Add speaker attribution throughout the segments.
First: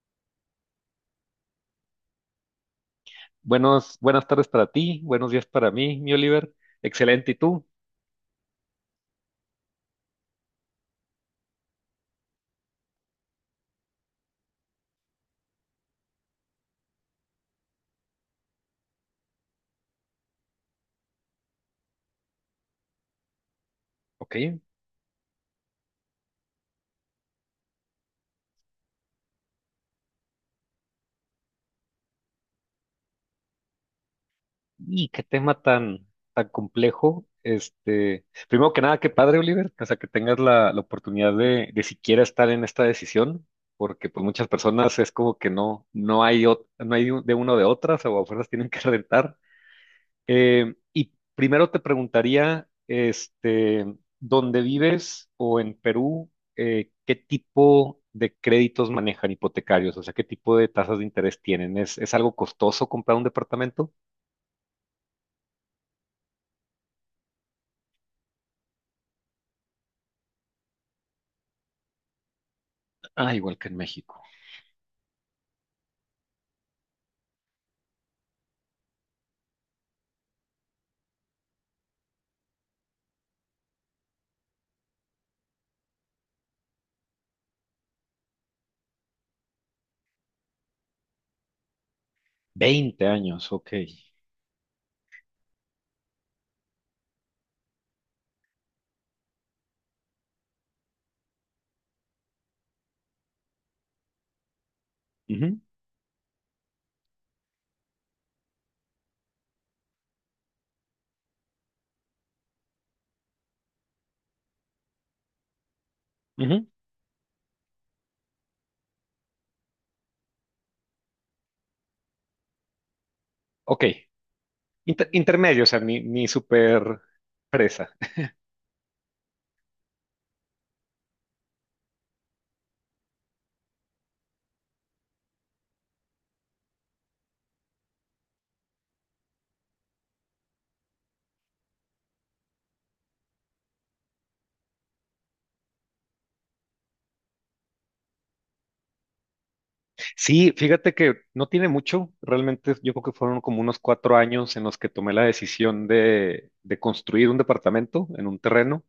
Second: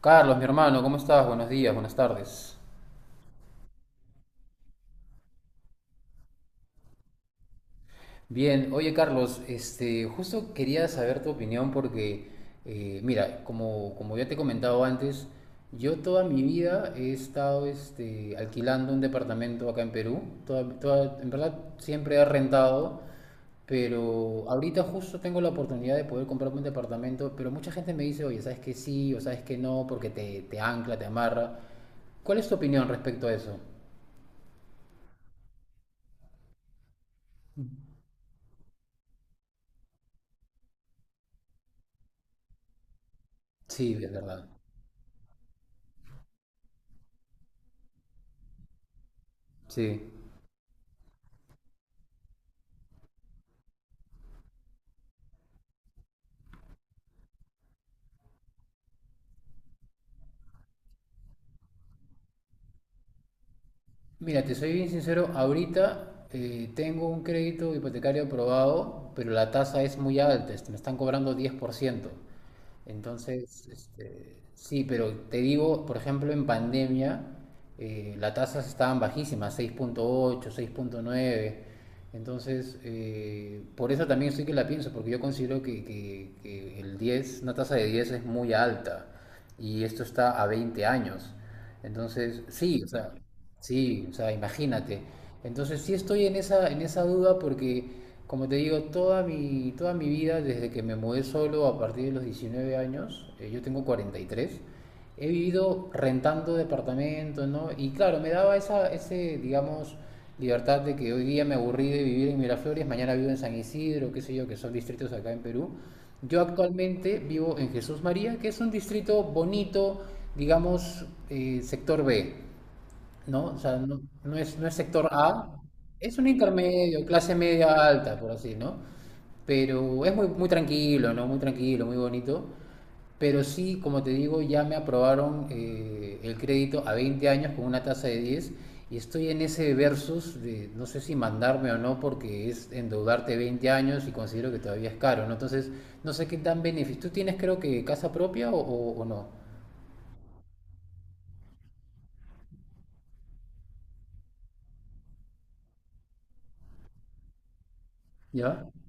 Speaker 1: Carlos, mi hermano, ¿cómo estás? Buenos días, buenas tardes.
Speaker 2: Buenos, buenas tardes para ti, buenos días para mí, mi Oliver. Excelente, ¿y tú?
Speaker 1: Bien, oye Carlos, justo quería saber tu opinión porque, mira, como ya te he comentado antes, yo toda mi vida he estado alquilando un departamento acá en Perú. En verdad siempre he rentado,
Speaker 2: Ok.
Speaker 1: pero ahorita justo tengo la oportunidad de poder comprarme un departamento. Pero mucha gente me dice, oye, ¿sabes que sí o sabes que no? Porque te ancla, te amarra. ¿Cuál es tu opinión respecto a eso?
Speaker 2: Y qué tema tan, tan complejo. Primero que nada, qué padre, Oliver, o sea, que tengas la oportunidad de siquiera estar en esta decisión,
Speaker 1: Sí, es
Speaker 2: porque pues
Speaker 1: verdad.
Speaker 2: muchas personas es como que no, no hay, no hay de uno de otras, o a fuerzas tienen que rentar.
Speaker 1: Sí.
Speaker 2: Y primero te preguntaría, ¿dónde vives o en Perú, qué tipo de créditos manejan hipotecarios? O sea, ¿qué tipo de tasas de interés tienen? Es algo costoso comprar un departamento?
Speaker 1: Mira, te soy bien sincero, ahorita tengo un crédito hipotecario aprobado, pero la tasa es muy alta. Me están cobrando 10%.
Speaker 2: Ah, igual
Speaker 1: Entonces,
Speaker 2: que en México.
Speaker 1: sí, pero te digo, por ejemplo, en pandemia, las tasas estaban bajísimas, seis punto ocho, 6,9. Entonces, por eso también sí que la pienso, porque yo considero que el 10, una tasa de 10 es muy alta, y esto está a 20 años. Entonces, sí, o
Speaker 2: 20
Speaker 1: sea.
Speaker 2: años, ok.
Speaker 1: Sí, o sea, imagínate. Entonces sí estoy en esa duda porque, como te digo, toda mi vida, desde que me mudé solo a partir de los 19 años, yo tengo 43, he
Speaker 2: Ujú,
Speaker 1: vivido rentando departamentos, ¿no? Y claro, me daba esa, ese, digamos, libertad de que hoy día me aburrí de vivir en Miraflores, mañana vivo en San Isidro, qué sé yo, que son distritos acá en Perú. Yo
Speaker 2: ujú.
Speaker 1: actualmente vivo en Jesús María, que es un distrito bonito, digamos, sector B. ¿No? O sea, no,
Speaker 2: Ok.
Speaker 1: no es sector A,
Speaker 2: Intermedio, o sea, ni,
Speaker 1: es un
Speaker 2: ni súper
Speaker 1: intermedio, clase media
Speaker 2: presa.
Speaker 1: alta, por así, ¿no? Pero es muy, muy tranquilo, ¿no? Muy tranquilo, muy bonito. Pero sí, como te digo, ya me aprobaron el crédito a 20 años con una tasa de 10, y estoy en ese versus de no sé si mandarme o no, porque es endeudarte 20 años y considero que todavía es caro, ¿no? Entonces, no sé qué tan beneficio. ¿Tú tienes, creo que, casa propia o no?
Speaker 2: Sí, fíjate que no tiene mucho, realmente yo creo que fueron como unos cuatro años en los que tomé la decisión de construir un departamento en un
Speaker 1: ¿Ya?
Speaker 2: terreno.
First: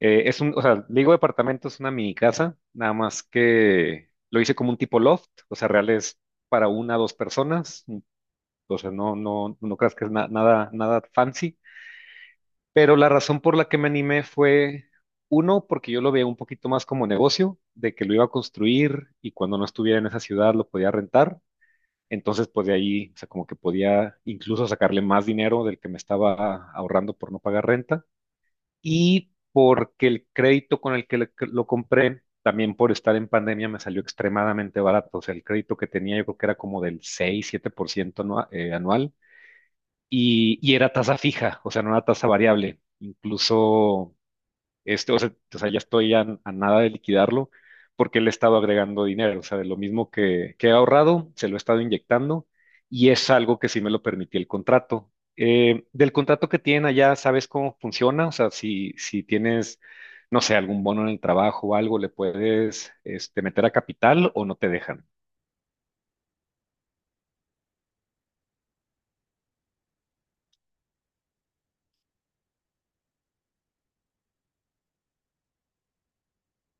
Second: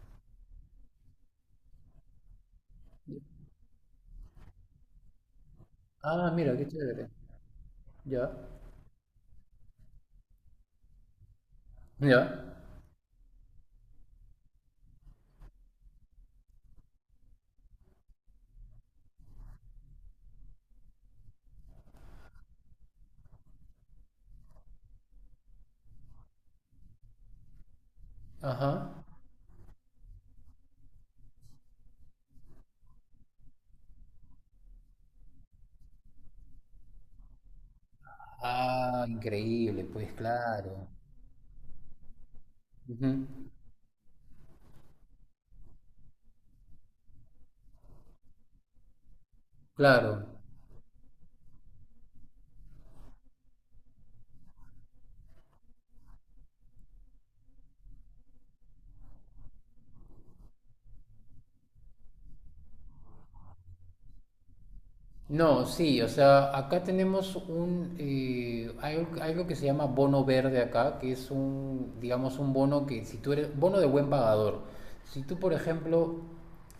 Speaker 2: Es un, o sea, le digo departamento, es una mini casa, nada más que lo hice como un tipo loft, o sea, real es
Speaker 1: Ah, mira, qué
Speaker 2: para una o
Speaker 1: chévere.
Speaker 2: dos personas, mm,
Speaker 1: ¿Ya?
Speaker 2: o sea, no, no, no creas que es nada, nada fancy,
Speaker 1: ¿Ya?
Speaker 2: pero la razón por la que me animé fue, uno, porque yo lo veía un poquito más como negocio, de que lo iba a construir y cuando no estuviera en esa ciudad lo podía rentar. Entonces, pues de ahí, o sea, como que podía incluso sacarle más dinero del que me estaba ahorrando por no pagar renta
Speaker 1: Ajá.
Speaker 2: y porque el crédito con el que que lo compré, también por estar en pandemia, me salió extremadamente barato. O sea, el crédito que tenía yo creo que era como del 6, 7%
Speaker 1: Ah,
Speaker 2: anual
Speaker 1: increíble, pues
Speaker 2: y
Speaker 1: claro.
Speaker 2: era tasa fija, o sea, no era tasa variable.
Speaker 1: Ujú.
Speaker 2: Incluso o sea, ya estoy a nada de liquidarlo porque le he estado agregando dinero, o sea, de lo mismo
Speaker 1: Claro.
Speaker 2: que he ahorrado, se lo he estado inyectando y es algo que sí me lo permitió el contrato. Del contrato que tienen allá, ¿sabes cómo funciona? O sea, si, si tienes, no sé, algún bono en el trabajo o algo, ¿le puedes meter a capital o no te dejan?
Speaker 1: No, sí, o sea, acá tenemos hay algo que se llama bono verde acá, que es un, digamos, un bono que si tú eres, bono de buen pagador. Si tú, por ejemplo,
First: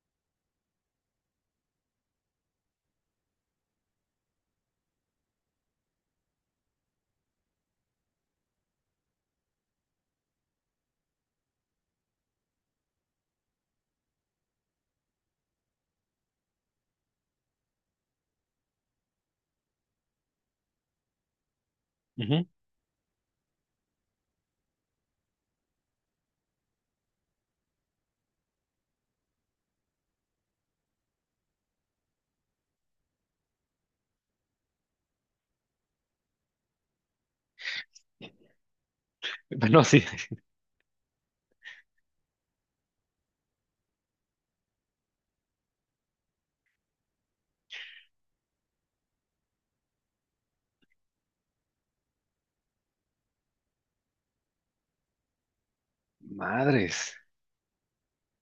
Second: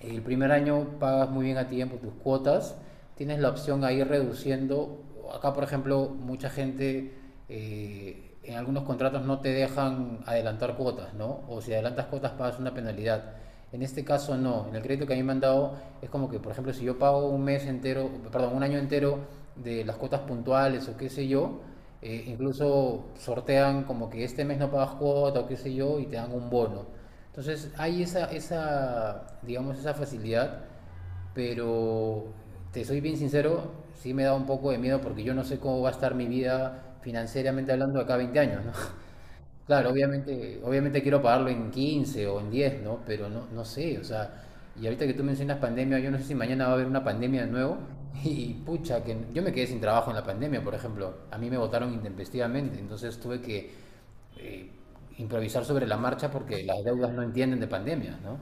Speaker 1: el primer año pagas muy bien a tiempo tus cuotas, tienes la opción a ir reduciendo. Acá, por ejemplo, mucha gente, en algunos contratos no te dejan adelantar cuotas, ¿no? O si adelantas cuotas pagas una penalidad. En este caso no, en el crédito que a mí me han dado es como que, por ejemplo, si yo pago un mes entero, perdón, un año entero de las cuotas puntuales o qué sé yo,
Speaker 2: Ujú.
Speaker 1: incluso sortean como que este mes no pagas cuota o qué sé yo y te dan un bono. Entonces hay esa, digamos, esa facilidad, pero te soy bien sincero, sí me da un poco de miedo porque yo no sé cómo va a estar mi vida financieramente hablando acá 20 años, ¿no?
Speaker 2: Bueno,
Speaker 1: Claro,
Speaker 2: sí.
Speaker 1: obviamente, obviamente quiero pagarlo en 15 o en 10, ¿no? Pero no, no sé, o sea, y ahorita que tú mencionas pandemia, yo no sé si mañana va a haber una pandemia de nuevo y pucha, que yo me quedé sin trabajo en la pandemia, por ejemplo, a mí me votaron intempestivamente, entonces tuve que eh, improvisar sobre la marcha porque las deudas
Speaker 2: Madres.
Speaker 1: no entienden de pandemia, ¿no?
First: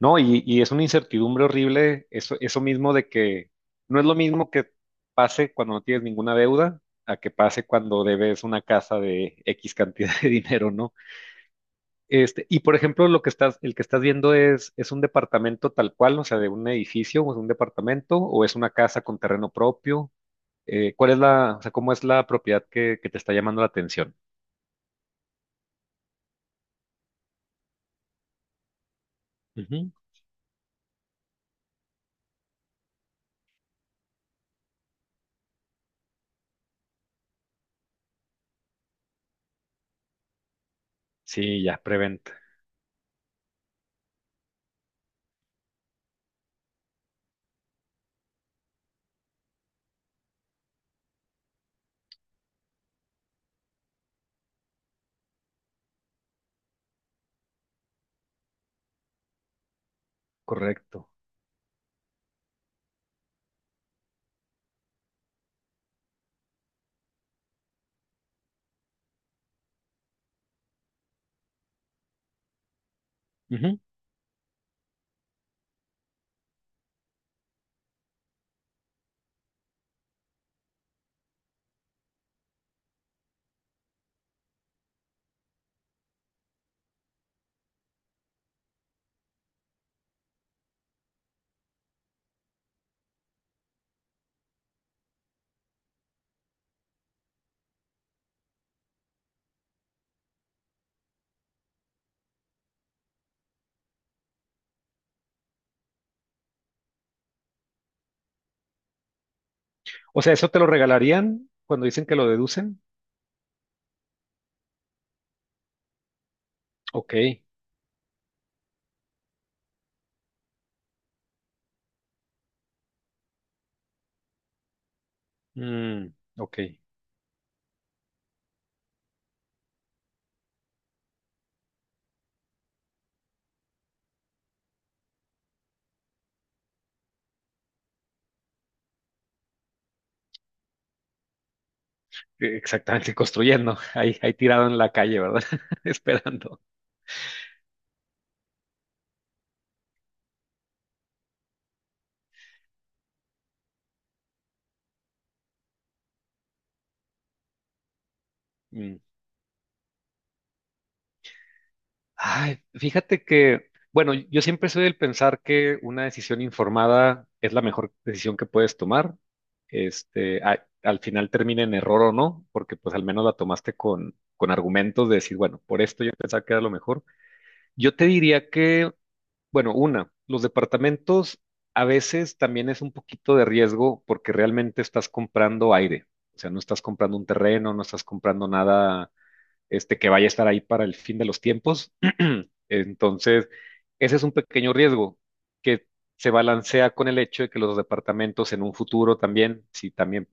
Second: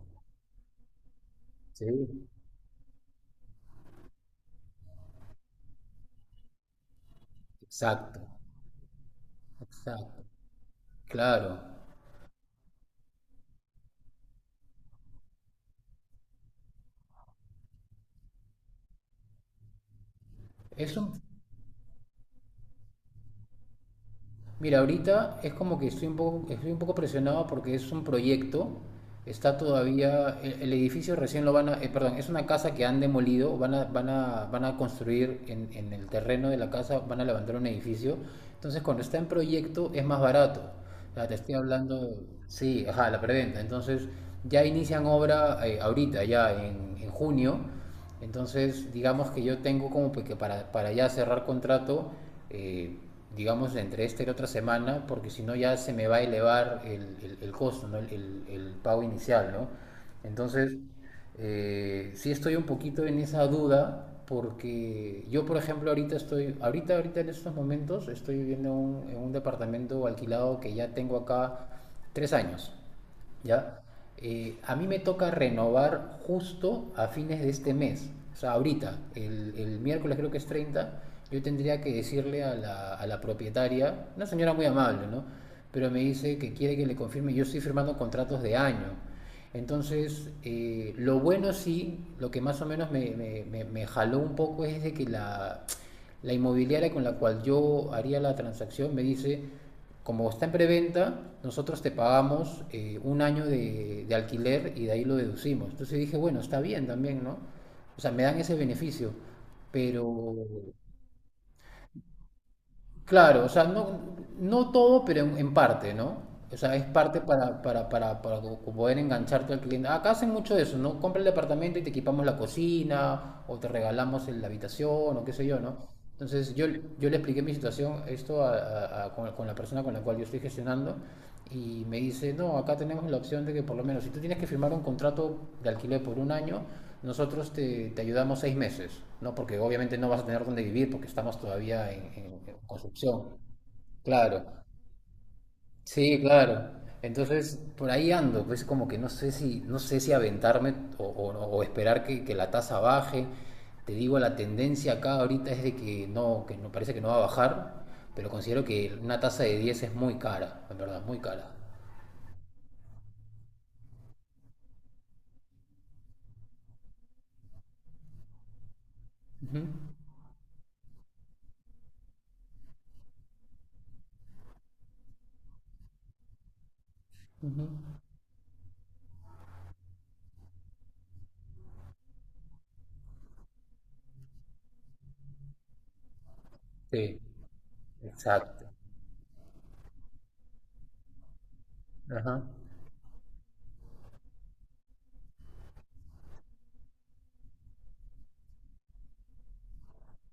Speaker 2: No, y es una incertidumbre
Speaker 1: Sí,
Speaker 2: horrible, eso mismo de que no es lo mismo que pase cuando no tienes ninguna deuda a que pase cuando
Speaker 1: exacto,
Speaker 2: debes una casa de X cantidad
Speaker 1: exacto,
Speaker 2: de dinero, ¿no?
Speaker 1: claro.
Speaker 2: Y por ejemplo, lo que estás, el que estás viendo es un departamento tal cual, o sea, de un edificio o es un departamento o es una casa con terreno propio.
Speaker 1: Es
Speaker 2: ¿Cuál es la, o sea, cómo es la propiedad que te está llamando la atención?
Speaker 1: mira, ahorita es como que estoy un poco presionado porque es un proyecto, está
Speaker 2: Ujú.
Speaker 1: todavía, el edificio recién lo van a, perdón, es una casa que han demolido, van a construir en el terreno de la casa, van a levantar un edificio. Entonces cuando está en proyecto es más barato, o sea, te estoy
Speaker 2: Sí, ya,
Speaker 1: hablando,
Speaker 2: preventa,
Speaker 1: sí, ajá, la preventa. Entonces ya inician obra ahorita, ya en junio. Entonces, digamos que yo tengo como pues que para ya cerrar contrato, eh, digamos, entre esta y la otra semana, porque si no ya se me va a elevar el costo, ¿no? El pago inicial, ¿no? Entonces,
Speaker 2: correcto.
Speaker 1: sí estoy un poquito en esa duda, porque yo, por ejemplo, ahorita en estos momentos estoy viviendo en un departamento alquilado que ya tengo acá 3 años.
Speaker 2: Ujú.
Speaker 1: ¿Ya? A mí me toca renovar justo a fines de este mes. O sea, ahorita, el miércoles creo que es 30. Yo tendría que decirle a a la propietaria, una señora muy amable, ¿no? Pero me dice que quiere que le confirme, yo estoy firmando contratos de año. Entonces, lo bueno sí, lo que más o menos me jaló un poco es de que la inmobiliaria con la cual yo haría la transacción me dice, como está en preventa, nosotros te pagamos un año de alquiler y de ahí lo deducimos. Entonces dije, bueno, está bien también, ¿no? O sea, me dan ese beneficio,
Speaker 2: O sea,
Speaker 1: pero...
Speaker 2: ¿eso te lo regalarían cuando dicen que lo deducen?
Speaker 1: Claro, o sea, no todo, pero en parte, ¿no? O sea, es
Speaker 2: Ok,
Speaker 1: parte poder engancharte al cliente. Acá hacen mucho de eso, ¿no? Compra el departamento y te equipamos la cocina, o te regalamos la habitación, o qué sé yo, ¿no?
Speaker 2: mm,
Speaker 1: Entonces,
Speaker 2: ok.
Speaker 1: yo le expliqué mi situación, esto con la persona con la cual yo estoy gestionando, y me dice, no, acá tenemos la opción de que por lo menos si tú tienes que firmar un contrato de alquiler por un año, nosotros te ayudamos 6 meses, ¿no? Porque obviamente no vas a tener dónde vivir porque estamos todavía en
Speaker 2: Exactamente,
Speaker 1: construcción.
Speaker 2: construyendo, ahí, ahí
Speaker 1: Claro,
Speaker 2: tirado en la calle, ¿verdad?
Speaker 1: sí,
Speaker 2: Esperando.
Speaker 1: claro. Entonces, por ahí ando, pues como que no sé si aventarme, o esperar que la tasa baje. Te digo, la tendencia acá ahorita es de que no parece que no va a bajar, pero considero que
Speaker 2: Mm.
Speaker 1: una tasa de 10 es muy cara, en verdad, muy cara.
Speaker 2: Ay, fíjate que, bueno, yo siempre soy del pensar que una decisión informada es la mejor decisión que puedes tomar.
Speaker 1: Ujú.
Speaker 2: Este, al final termina en error o no, porque pues al menos la tomaste con argumentos de decir, bueno, por esto yo pensaba que era lo mejor.
Speaker 1: Ujú.
Speaker 2: Yo te diría que, bueno, una, los departamentos a veces también es un poquito de riesgo porque realmente estás comprando aire. O sea, no estás comprando
Speaker 1: Sí,
Speaker 2: un terreno, no estás comprando
Speaker 1: exacto.
Speaker 2: nada que vaya a estar ahí para el fin de los tiempos.
Speaker 1: Ajá.
Speaker 2: Entonces, ese es un pequeño riesgo que se balancea con el hecho de que los departamentos en un futuro también, si también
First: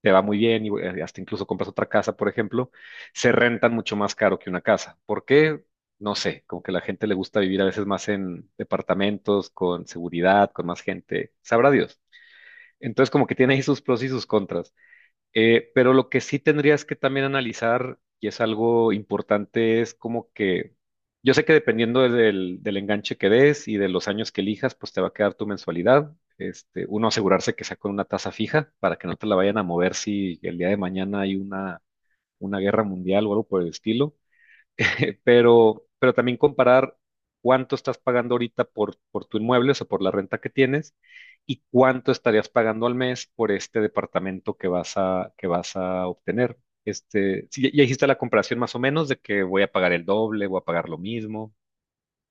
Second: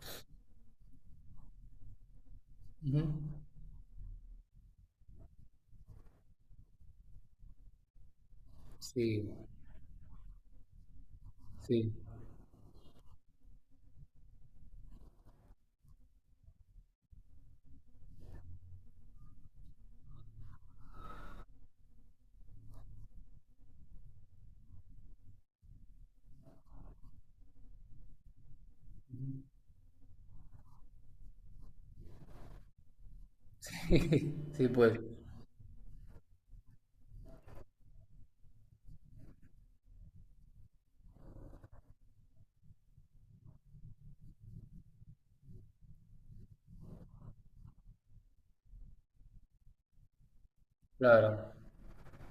Speaker 2: te va muy bien y hasta incluso compras otra casa, por ejemplo,
Speaker 1: Ujú.
Speaker 2: se rentan mucho más caro que una casa. ¿Por qué? No sé, como que la gente le gusta vivir a veces más en
Speaker 1: Sí,
Speaker 2: departamentos, con seguridad, con más gente, sabrá
Speaker 1: sí.
Speaker 2: Dios. Entonces, como que tiene ahí sus pros y sus contras. Pero lo que sí tendrías que también analizar, y es algo importante, es como que yo sé que dependiendo del, del enganche que des y de los años que elijas, pues te va a quedar tu mensualidad. Este, uno asegurarse que sea con una tasa fija para que no te la vayan a mover si el día de mañana hay una guerra mundial o algo por el estilo.
Speaker 1: Sí, pues,
Speaker 2: Pero también comparar cuánto estás pagando ahorita por tu inmueble, o sea, por la renta que tienes, y cuánto estarías pagando al mes por este departamento que vas a obtener. Este, sí, ya, ya hiciste la comparación más o menos de que voy a pagar el doble, voy a pagar lo
Speaker 1: claro.
Speaker 2: mismo.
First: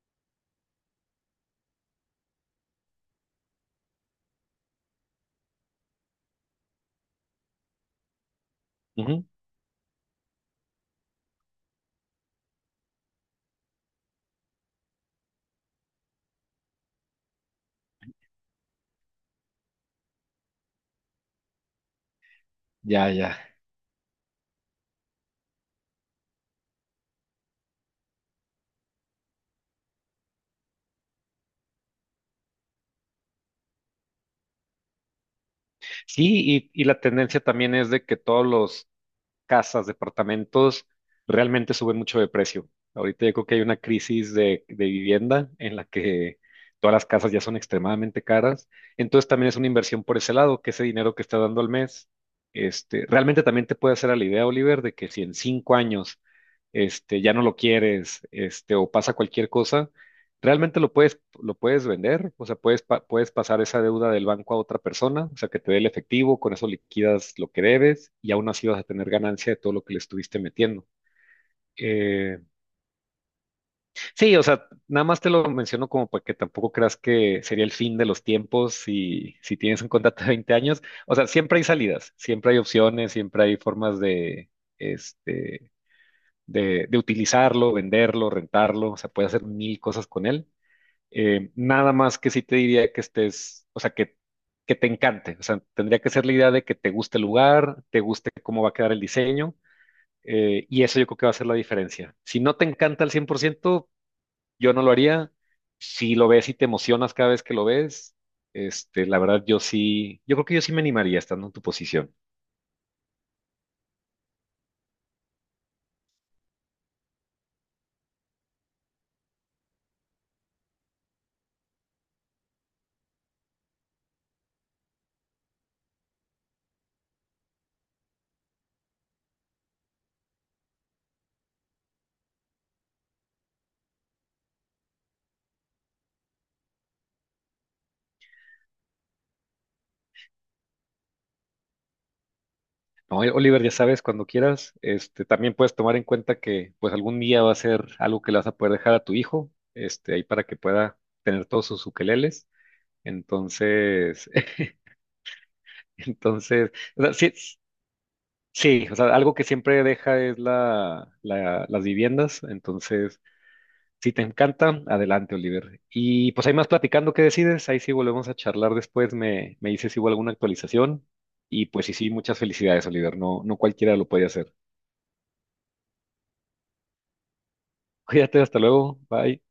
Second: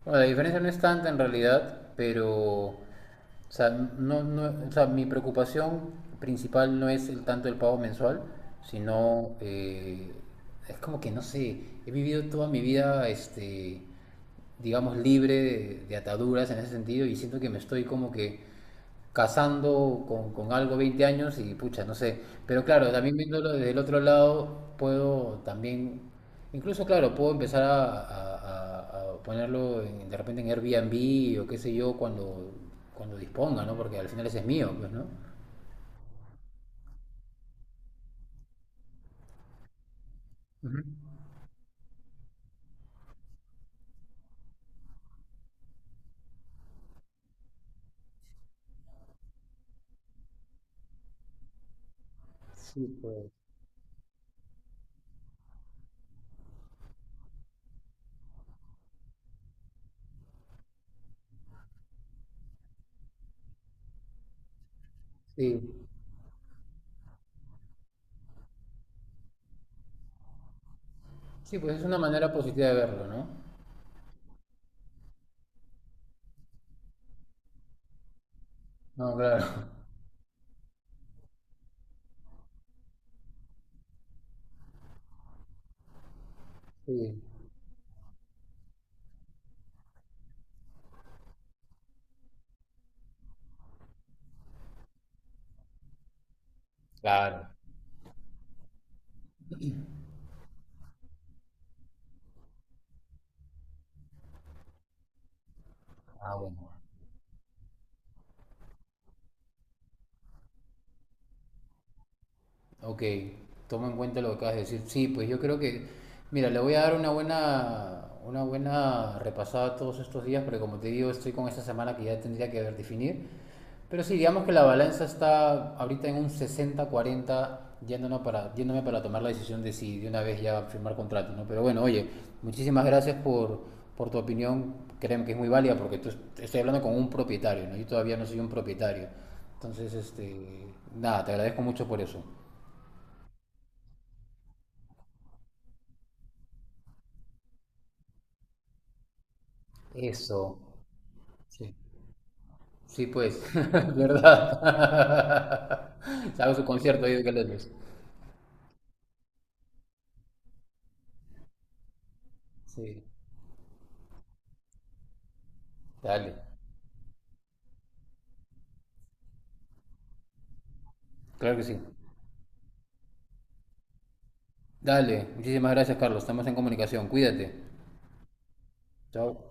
Speaker 1: Bueno, la diferencia no es tanta en realidad, pero, o sea, no, no, o sea, mi preocupación principal no es el tanto el pago mensual,
Speaker 2: Ujú.
Speaker 1: sino es como que no sé, he vivido toda mi vida, digamos, libre de ataduras en ese sentido, y siento que me estoy como que casando con algo 20 años y pucha, no sé. Pero claro,
Speaker 2: Ya,
Speaker 1: también
Speaker 2: ya.
Speaker 1: viéndolo desde el otro lado, puedo también, incluso claro, puedo empezar a ponerlo de repente en Airbnb o qué sé yo, cuando disponga, ¿no? Porque al final ese es mío, pues, ¿no?
Speaker 2: Sí, y la tendencia también es de que todos los, casas,
Speaker 1: Ujú.
Speaker 2: departamentos, realmente suben mucho de precio. Ahorita yo creo que hay una crisis de vivienda en la que todas las casas ya son extremadamente caras. Entonces también es una inversión por ese lado, que ese dinero que está dando al mes,
Speaker 1: Sí, pues,
Speaker 2: realmente también te puede hacer a la idea, Oliver, de que si en cinco años, ya no lo quieres, o pasa cualquier cosa, realmente lo puedes vender, o sea, puedes, puedes pasar esa deuda del banco a otra persona, o sea, que te dé
Speaker 1: sí.
Speaker 2: el efectivo, con eso liquidas lo que debes y aún así vas a tener ganancia de todo lo que le estuviste metiendo.
Speaker 1: Sí, pues es una manera
Speaker 2: Eh,
Speaker 1: positiva de verlo, ¿no?
Speaker 2: sí, o sea, nada más te lo menciono como para que tampoco creas que sería el fin de los tiempos
Speaker 1: No,
Speaker 2: si,
Speaker 1: claro.
Speaker 2: si tienes un contrato de 20 años. O sea, siempre hay salidas, siempre hay opciones, siempre hay formas de, este, de
Speaker 1: Sí.
Speaker 2: utilizarlo, venderlo, rentarlo, o sea, puedes hacer mil cosas con él. Nada más que sí te diría que estés, o sea, que te encante. O sea, tendría que ser la idea de que te guste el
Speaker 1: Claro.
Speaker 2: lugar, te guste cómo va a quedar el diseño, y eso yo creo que va a ser la diferencia. Si no te encanta al 100%, yo no lo haría. Si lo
Speaker 1: Ah,
Speaker 2: ves y te
Speaker 1: bueno.
Speaker 2: emocionas cada vez que lo ves, la verdad yo sí, yo creo que yo sí me animaría estando en tu posición.
Speaker 1: Ok, tomo en cuenta lo que acabas de decir. Sí, pues yo creo que, mira, le voy a dar una buena repasada todos estos días, porque como te digo, estoy con esta semana que ya tendría que definir. Pero sí, digamos que la balanza está ahorita en un 60/40, yéndome para tomar la decisión de si de una vez ya firmar contrato, ¿no? Pero bueno, oye, muchísimas gracias por tu opinión, créeme que es muy válida, porque tú, estoy hablando con un propietario, ¿no? Yo todavía no soy un propietario. Entonces, nada, te agradezco mucho por eso.
Speaker 2: No, Oliver, ya sabes, cuando quieras, también puedes tomar en cuenta que pues algún día va a ser algo que le vas a poder dejar a tu hijo, ahí para
Speaker 1: Eso,
Speaker 2: que pueda tener todos
Speaker 1: sí,
Speaker 2: sus ukeleles.
Speaker 1: sí pues.
Speaker 2: Entonces,
Speaker 1: ¿Verdad? Se Hago su
Speaker 2: entonces, o
Speaker 1: concierto ahí
Speaker 2: sea,
Speaker 1: de
Speaker 2: sí,
Speaker 1: Caletes.
Speaker 2: sí, o sea, algo que siempre deja es la, las viviendas.
Speaker 1: Sí,
Speaker 2: Entonces, si te encanta, adelante, Oliver. Y
Speaker 1: dale,
Speaker 2: pues ahí más platicando, ¿qué decides? Ahí sí volvemos a charlar después. Me dices si hubo alguna actualización.
Speaker 1: claro que
Speaker 2: Y
Speaker 1: sí.
Speaker 2: pues sí, sí, muchas felicidades, Oliver. No, no cualquiera lo puede hacer.
Speaker 1: Dale, muchísimas gracias, Carlos. Estamos en comunicación. Cuídate.
Speaker 2: Cuídate, hasta luego.
Speaker 1: Chao.
Speaker 2: Bye.